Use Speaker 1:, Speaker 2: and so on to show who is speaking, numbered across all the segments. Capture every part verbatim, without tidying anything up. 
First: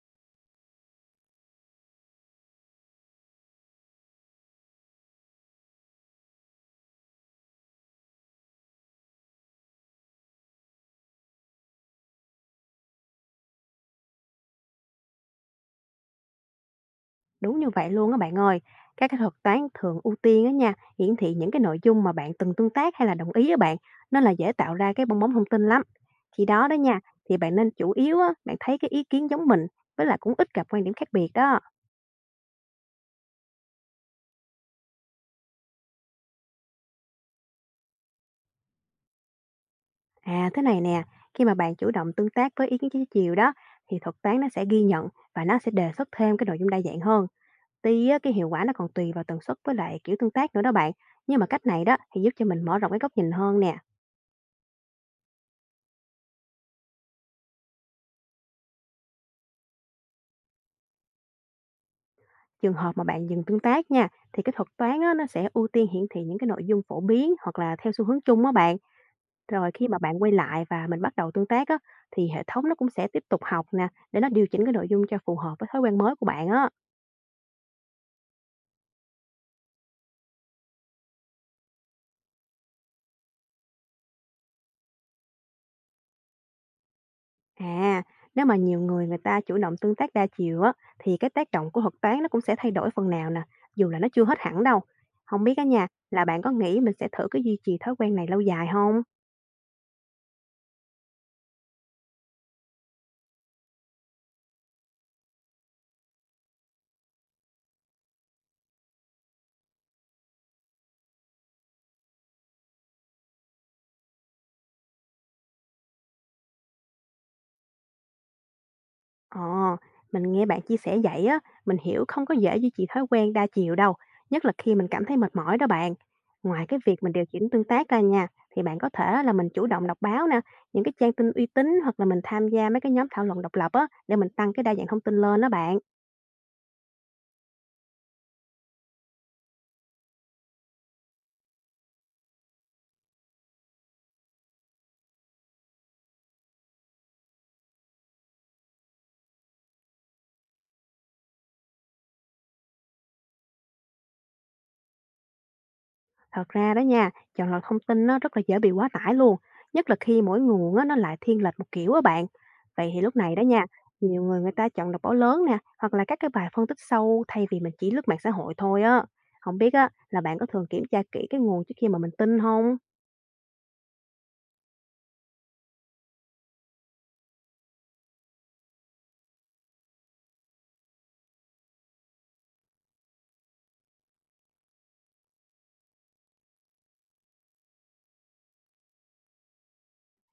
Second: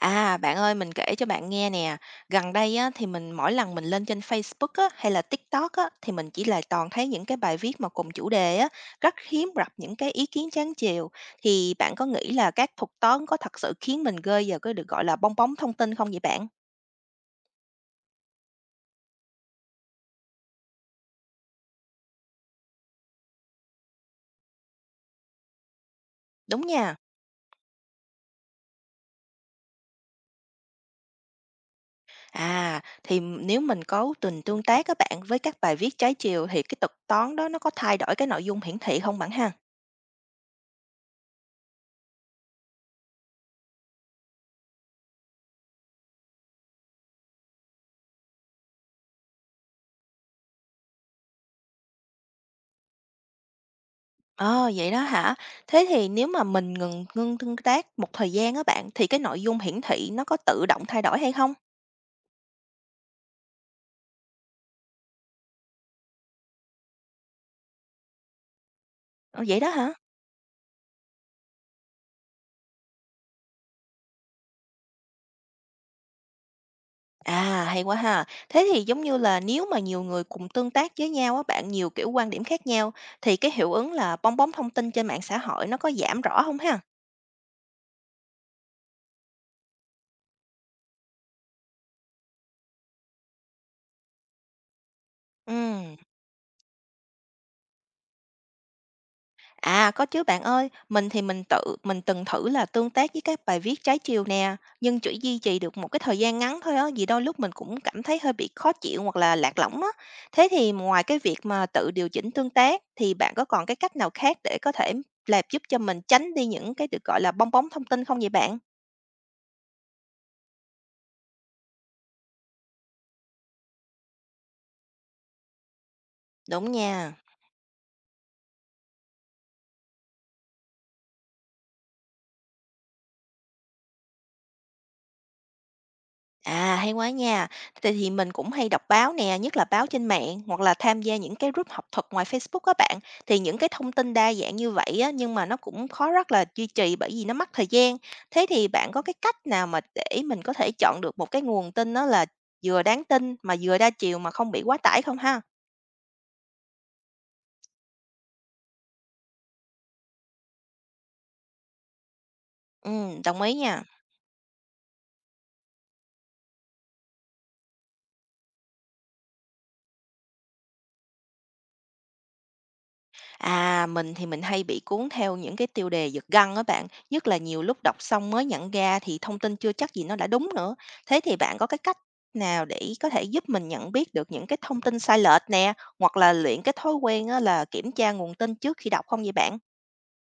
Speaker 1: À, bạn ơi, mình kể cho bạn nghe nè. Gần đây á, thì mình mỗi lần mình lên trên Facebook á, hay là TikTok á, thì mình chỉ là toàn thấy những cái bài viết mà cùng chủ đề á, rất hiếm gặp những cái ý kiến trái chiều. Thì bạn có nghĩ là các thuật toán có thật sự khiến mình rơi vào cái được gọi là bong bóng thông tin không vậy bạn?
Speaker 2: Đúng như vậy luôn á bạn ơi. Các cái thuật toán thường ưu tiên á nha, hiển thị những cái nội dung mà bạn từng tương tác hay là đồng ý á bạn, nên là dễ tạo ra cái bong bóng thông tin lắm. Khi
Speaker 1: Đúng
Speaker 2: đó đó
Speaker 1: nha.
Speaker 2: nha, thì bạn nên chủ yếu á, bạn thấy cái ý kiến giống mình, với lại cũng ít gặp quan điểm khác biệt đó.
Speaker 1: À, thì m- nếu mình có từng tương tác các bạn với các bài viết trái chiều thì cái thuật toán đó nó có thay đổi cái nội dung hiển thị không bạn ha?
Speaker 2: À thế này nè, khi mà bạn chủ động tương tác với ý kiến trái chiều đó, thì thuật toán nó sẽ ghi nhận và nó sẽ đề xuất thêm cái nội dung đa dạng hơn. Tuy á, cái hiệu quả nó còn tùy vào tần suất với lại kiểu tương tác nữa đó bạn, nhưng mà cách này đó thì giúp cho mình mở rộng cái góc nhìn hơn nè.
Speaker 1: Ờ, vậy đó hả? Thế thì nếu mà mình ngừng ngưng tương tác một thời gian á bạn, thì cái nội dung hiển thị nó có tự động thay đổi hay không?
Speaker 2: Trường hợp mà bạn dừng tương tác nha, thì cái thuật toán á, nó sẽ ưu tiên hiển thị những cái nội dung phổ biến hoặc là theo xu hướng chung á bạn.
Speaker 1: Ờ, vậy đó
Speaker 2: Rồi khi
Speaker 1: hả?
Speaker 2: mà bạn quay lại và mình bắt đầu tương tác á, thì hệ thống nó cũng sẽ tiếp tục học nè, để nó điều chỉnh cái nội dung cho phù hợp với thói quen mới của bạn á.
Speaker 1: À, hay quá ha. Thế thì giống như là nếu mà nhiều người cùng tương tác với nhau á bạn, nhiều kiểu quan điểm khác nhau, thì cái hiệu ứng là bong bóng thông tin trên mạng xã hội nó có giảm rõ không ha?
Speaker 2: À, nếu mà nhiều người người ta chủ động tương tác đa chiều á, thì cái tác động của thuật toán nó cũng sẽ thay đổi phần nào nè, dù là nó chưa hết hẳn đâu. Không biết á nha,
Speaker 1: Ừ.
Speaker 2: là bạn có nghĩ mình sẽ thử cái duy trì thói quen này lâu dài không?
Speaker 1: À, có chứ bạn ơi, mình thì mình tự mình từng thử là tương tác với các bài viết trái chiều nè, nhưng chỉ duy trì được một cái thời gian ngắn thôi á, vì đôi lúc mình cũng cảm thấy hơi bị khó chịu hoặc là lạc lõng á. Thế thì ngoài cái việc mà tự điều chỉnh tương tác thì bạn có còn cái cách nào khác để có thể làm giúp cho mình tránh đi những cái được gọi là bong bóng thông tin không vậy bạn?
Speaker 2: Ờ, mình nghe bạn chia sẻ vậy á, mình hiểu không có dễ duy trì thói quen đa chiều đâu, nhất là khi mình cảm thấy mệt mỏi đó bạn. Ngoài
Speaker 1: Đúng
Speaker 2: cái việc mình
Speaker 1: nha.
Speaker 2: điều chỉnh tương tác ra nha, thì bạn có thể là mình chủ động đọc báo nè, những cái trang tin uy tín hoặc là mình tham gia mấy cái nhóm thảo luận độc lập á, để mình tăng cái đa dạng thông tin lên đó bạn.
Speaker 1: À, hay quá nha. Tại thì mình cũng hay đọc báo nè, nhất là báo trên mạng hoặc là tham gia những cái group học thuật ngoài Facebook các bạn. Thì những cái thông tin đa dạng như vậy á, nhưng mà nó cũng khó rất là duy trì bởi vì nó mất thời gian. Thế thì bạn có cái cách nào mà để mình có thể chọn được một cái nguồn tin đó là vừa đáng tin mà vừa đa chiều mà không bị quá tải không ha?
Speaker 2: Thật ra đó nha, chọn lọc thông tin nó rất là dễ bị quá tải luôn, nhất là khi mỗi nguồn á, nó lại thiên lệch một kiểu á bạn. Vậy
Speaker 1: Ừ,
Speaker 2: thì lúc này đó
Speaker 1: đồng ý
Speaker 2: nha,
Speaker 1: nha.
Speaker 2: nhiều người người ta chọn đọc báo lớn nè, hoặc là các cái bài phân tích sâu thay vì mình chỉ lướt mạng xã hội thôi á. Không biết á, là bạn có thường kiểm tra kỹ cái nguồn trước khi mà mình tin không?
Speaker 1: À, mình thì mình hay bị cuốn theo những cái tiêu đề giật gân á bạn, nhất là nhiều lúc đọc xong mới nhận ra thì thông tin chưa chắc gì nó đã đúng nữa. Thế thì bạn có cái cách nào để có thể giúp mình nhận biết được những cái thông tin sai lệch nè, hoặc là luyện cái thói quen á, là kiểm tra nguồn tin trước khi đọc không vậy bạn?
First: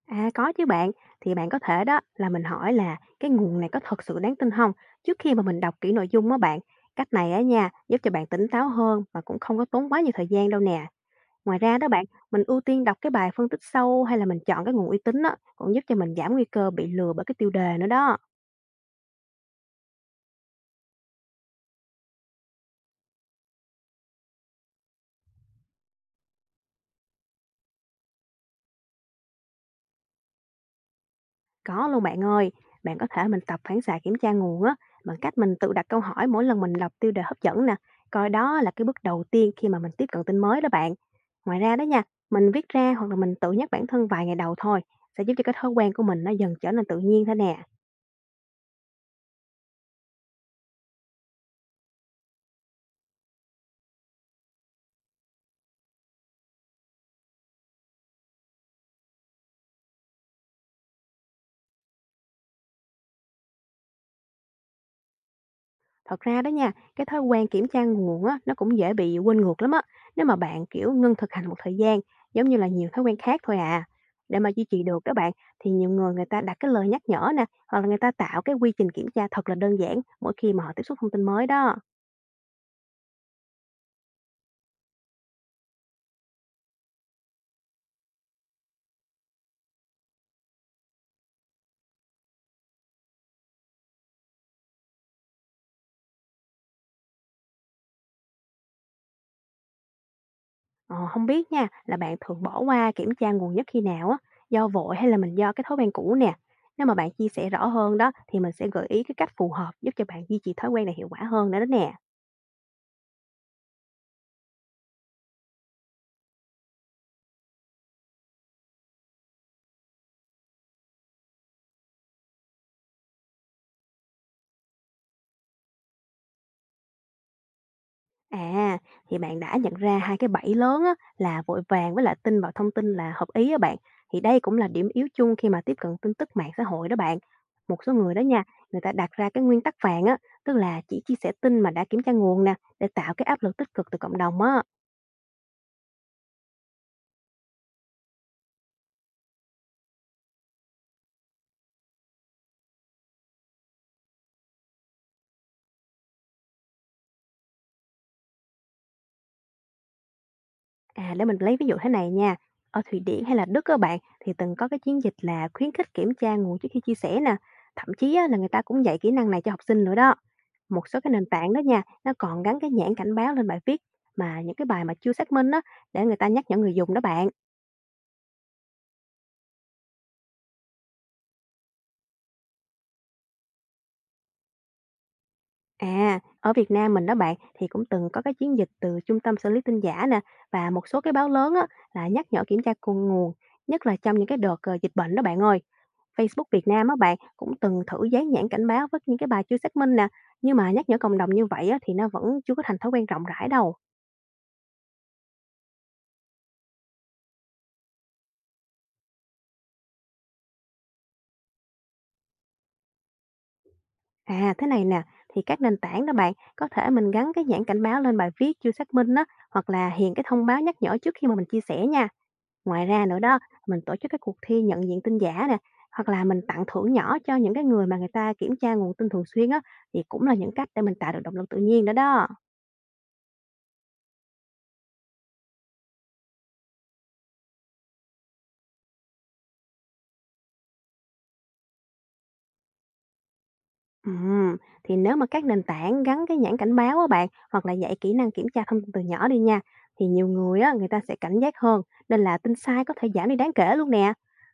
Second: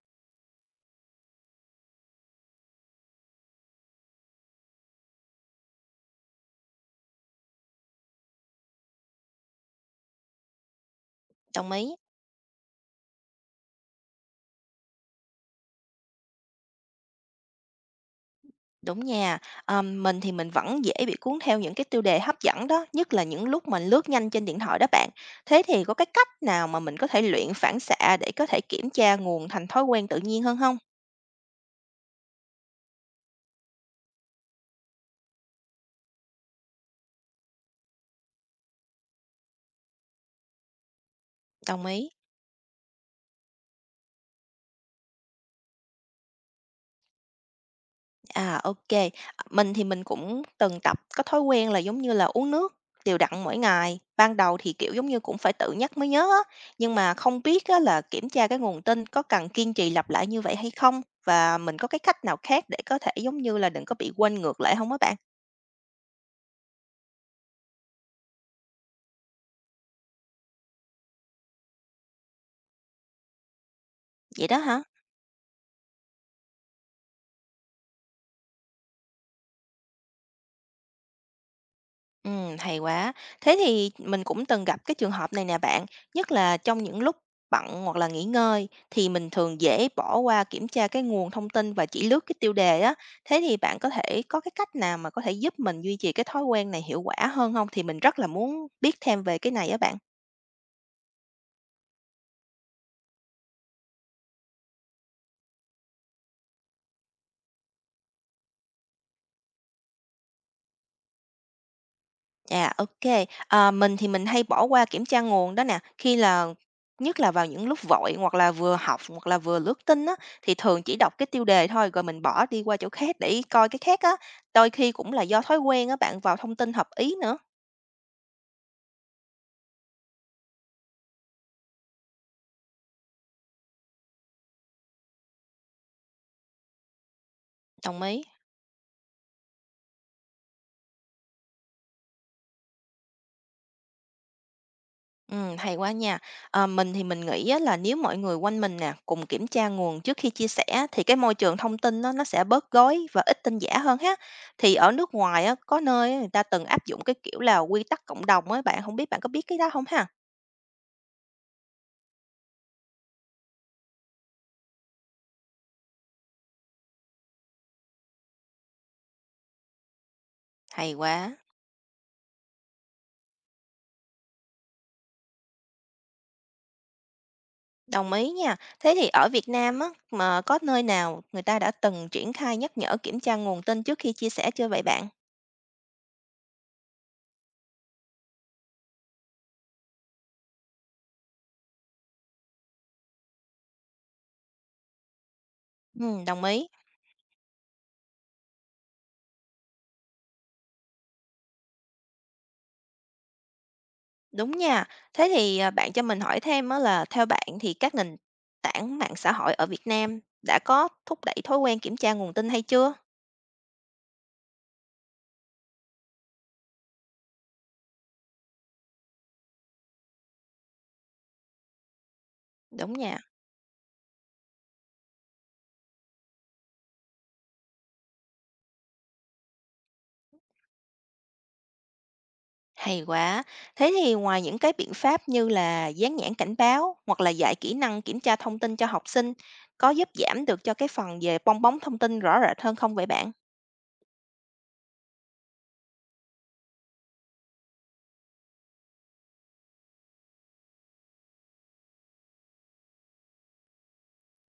Speaker 2: À có chứ bạn, thì bạn có thể đó là mình hỏi là cái nguồn này có thật sự đáng tin không trước khi mà mình đọc kỹ nội dung á bạn. Cách này á nha, giúp cho bạn tỉnh táo hơn và cũng không có tốn quá nhiều thời gian đâu nè. Ngoài
Speaker 1: Đồng
Speaker 2: ra đó
Speaker 1: ý.
Speaker 2: bạn, mình ưu tiên đọc cái bài phân tích sâu hay là mình chọn cái nguồn uy tín á, cũng giúp cho mình giảm nguy cơ bị lừa bởi cái tiêu đề nữa đó.
Speaker 1: Đúng nha. Ờm, mình thì mình vẫn dễ bị cuốn theo những cái tiêu đề hấp dẫn đó, nhất là những lúc mình lướt nhanh trên điện thoại đó bạn. Thế thì có cái cách nào mà mình có thể luyện phản xạ để có thể kiểm tra nguồn thành thói quen tự nhiên hơn không?
Speaker 2: Có luôn bạn ơi, bạn có thể mình tập phản xạ kiểm tra nguồn á, bằng cách mình tự đặt câu hỏi mỗi lần mình đọc tiêu đề hấp dẫn nè, coi đó là cái bước đầu tiên khi mà mình tiếp cận tin mới đó bạn. Ngoài ra đó
Speaker 1: Đồng
Speaker 2: nha,
Speaker 1: ý.
Speaker 2: mình viết ra hoặc là mình tự nhắc bản thân vài ngày đầu thôi, sẽ giúp cho cái thói quen của mình nó dần trở nên tự nhiên thôi nè.
Speaker 1: À, ok. Mình thì mình cũng từng tập có thói quen là, giống như là, uống nước đều đặn mỗi ngày. Ban đầu thì, kiểu, giống như, cũng phải tự nhắc mới nhớ á, nhưng mà không biết á là kiểm tra cái nguồn tin có cần kiên trì lặp lại như vậy hay không? Và mình có cái cách nào khác để có thể, giống như là, đừng có bị quên ngược lại không á bạn?
Speaker 2: Thật ra đó nha, cái thói quen kiểm tra nguồn á, nó cũng dễ bị quên ngược lắm á. Nếu mà bạn kiểu ngưng thực hành một thời gian, giống như là nhiều thói quen khác thôi à. Để
Speaker 1: Vậy
Speaker 2: mà
Speaker 1: đó
Speaker 2: duy trì
Speaker 1: hả?
Speaker 2: được đó bạn, thì nhiều người người ta đặt cái lời nhắc nhở nè, hoặc là người ta tạo cái quy trình kiểm tra thật là đơn giản mỗi khi mà họ tiếp xúc thông tin mới đó.
Speaker 1: Ừm, hay quá. Thế thì mình cũng từng gặp cái trường hợp này nè bạn, nhất là trong những lúc bận hoặc là nghỉ ngơi thì mình thường dễ bỏ qua kiểm tra cái nguồn thông tin và chỉ lướt cái tiêu đề á. Thế thì bạn có thể có cái cách nào mà có thể giúp mình duy trì cái thói quen này hiệu quả hơn không? Thì mình rất là muốn biết thêm về cái này á bạn.
Speaker 2: Ờ, không biết nha, là bạn thường bỏ qua kiểm tra nguồn nhất khi nào á, do vội hay là mình do cái thói quen cũ nè. Nếu mà bạn chia sẻ rõ hơn đó, thì mình sẽ gợi ý cái cách phù hợp giúp cho bạn duy trì thói quen này hiệu quả hơn nữa đó nè.
Speaker 1: À, ok kê. Ờ, mình thì mình hay bỏ qua kiểm tra nguồn đó nè, khi là nhất là vào những lúc vội hoặc là vừa học hoặc là vừa lướt tin á, thì thường chỉ đọc cái tiêu đề thôi rồi mình bỏ đi qua chỗ khác để coi cái khác á, đôi khi cũng là do thói quen á bạn, vào thông tin hợp ý nữa.
Speaker 2: À, thì bạn đã nhận ra hai cái bẫy lớn á, là vội vàng với lại tin vào thông tin là hợp ý á bạn. Thì đây cũng là điểm yếu chung khi mà tiếp cận tin tức mạng xã hội đó bạn. Một số
Speaker 1: Đồng
Speaker 2: người đó
Speaker 1: ý.
Speaker 2: nha, người ta đặt ra cái nguyên tắc vàng á, tức là chỉ chia sẻ tin mà đã kiểm tra nguồn nè, để tạo cái áp lực tích cực từ cộng đồng á.
Speaker 1: Ừm, hay quá nha. Ờ, mình thì mình nghĩ á là nếu mọi người quanh mình nè, cùng kiểm tra nguồn trước khi chia sẻ thì cái môi trường thông tin nó nó sẽ bớt gói và ít tin giả hơn ha. Thì ở nước ngoài á, có nơi á, người ta từng áp dụng cái kiểu là quy tắc cộng đồng á, bạn không biết bạn có biết cái đó không ha?
Speaker 2: À, để mình lấy ví dụ thế này nha. Ở Thụy Điển hay là Đức các bạn thì từng có cái chiến dịch là khuyến khích kiểm tra nguồn trước khi chia sẻ nè. Thậm chí á, là người ta cũng dạy kỹ năng này cho học sinh nữa đó. Một
Speaker 1: Hay
Speaker 2: số cái nền
Speaker 1: quá.
Speaker 2: tảng đó nha, nó còn gắn cái nhãn cảnh báo lên bài viết mà những cái bài mà chưa xác minh đó để người ta nhắc nhở người dùng đó bạn.
Speaker 1: Đồng ý nha. Thế thì ở Việt Nam á, mà có nơi nào người ta đã từng triển khai nhắc nhở kiểm tra nguồn tin trước khi chia sẻ chưa vậy bạn?
Speaker 2: À, ở Việt Nam mình đó bạn thì cũng từng có cái chiến dịch từ trung tâm xử lý tin giả nè và một số cái báo lớn á, là nhắc nhở kiểm tra cội nguồn nhất là trong những cái đợt ờ, dịch bệnh đó bạn ơi.
Speaker 1: Ừm,
Speaker 2: Facebook
Speaker 1: đồng
Speaker 2: Việt
Speaker 1: ý.
Speaker 2: Nam á bạn cũng từng thử dán nhãn cảnh báo với những cái bài chưa xác minh nè nhưng mà nhắc nhở cộng đồng như vậy á, thì nó vẫn chưa có thành thói quen rộng rãi đâu.
Speaker 1: Đúng nha. Thế thì, à, bạn cho mình hỏi thêm á là theo bạn thì các nền tảng mạng xã hội ở Việt Nam đã có thúc đẩy thói quen kiểm tra nguồn tin hay chưa?
Speaker 2: À thế này nè, thì các nền tảng đó bạn có thể mình gắn cái nhãn cảnh báo lên bài viết chưa xác minh á hoặc là hiện cái thông báo nhắc nhở trước khi mà mình chia sẻ nha. Ngoài
Speaker 1: Đúng
Speaker 2: ra
Speaker 1: nha,
Speaker 2: nữa đó, mình tổ chức các cuộc thi nhận diện tin giả nè, hoặc là mình tặng thưởng nhỏ cho những cái người mà người ta kiểm tra nguồn tin thường xuyên á, thì cũng là những cách để mình tạo được động lực tự nhiên đó đó.
Speaker 1: hay quá. Thế thì ngoài những cái biện pháp như là dán nhãn cảnh báo hoặc là dạy kỹ năng kiểm tra thông tin cho học sinh, có giúp giảm được cho cái phần về bong bóng thông tin rõ rệt hơn không vậy bạn?
Speaker 2: Ừm, thì nếu mà các nền tảng gắn cái nhãn cảnh báo á bạn, hoặc là dạy kỹ năng kiểm tra thông tin từ nhỏ đi nha, thì nhiều người á, người ta sẽ cảnh giác hơn, nên là tin sai có thể giảm đi đáng kể luôn nè.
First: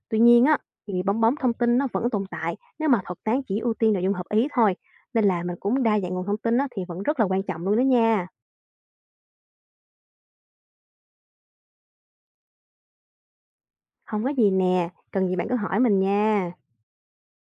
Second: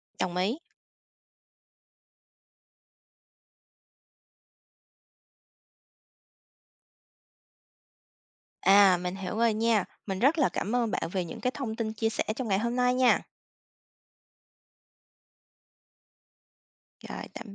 Speaker 2: Tuy
Speaker 1: Đồng
Speaker 2: nhiên á,
Speaker 1: ý.
Speaker 2: thì bong bóng thông tin nó vẫn tồn tại nếu mà thuật toán chỉ ưu tiên nội dung hợp ý thôi. Nên là mình cũng đa dạng nguồn thông tin á, thì vẫn rất là quan trọng luôn đó nha.
Speaker 1: À, mình hiểu rồi nha. Mình rất là cảm ơn bạn về những cái thông tin chia sẻ trong ngày hôm nay nha.
Speaker 2: Không có gì nè, cần gì bạn cứ hỏi mình nha.
Speaker 1: Rồi, tạm biệt.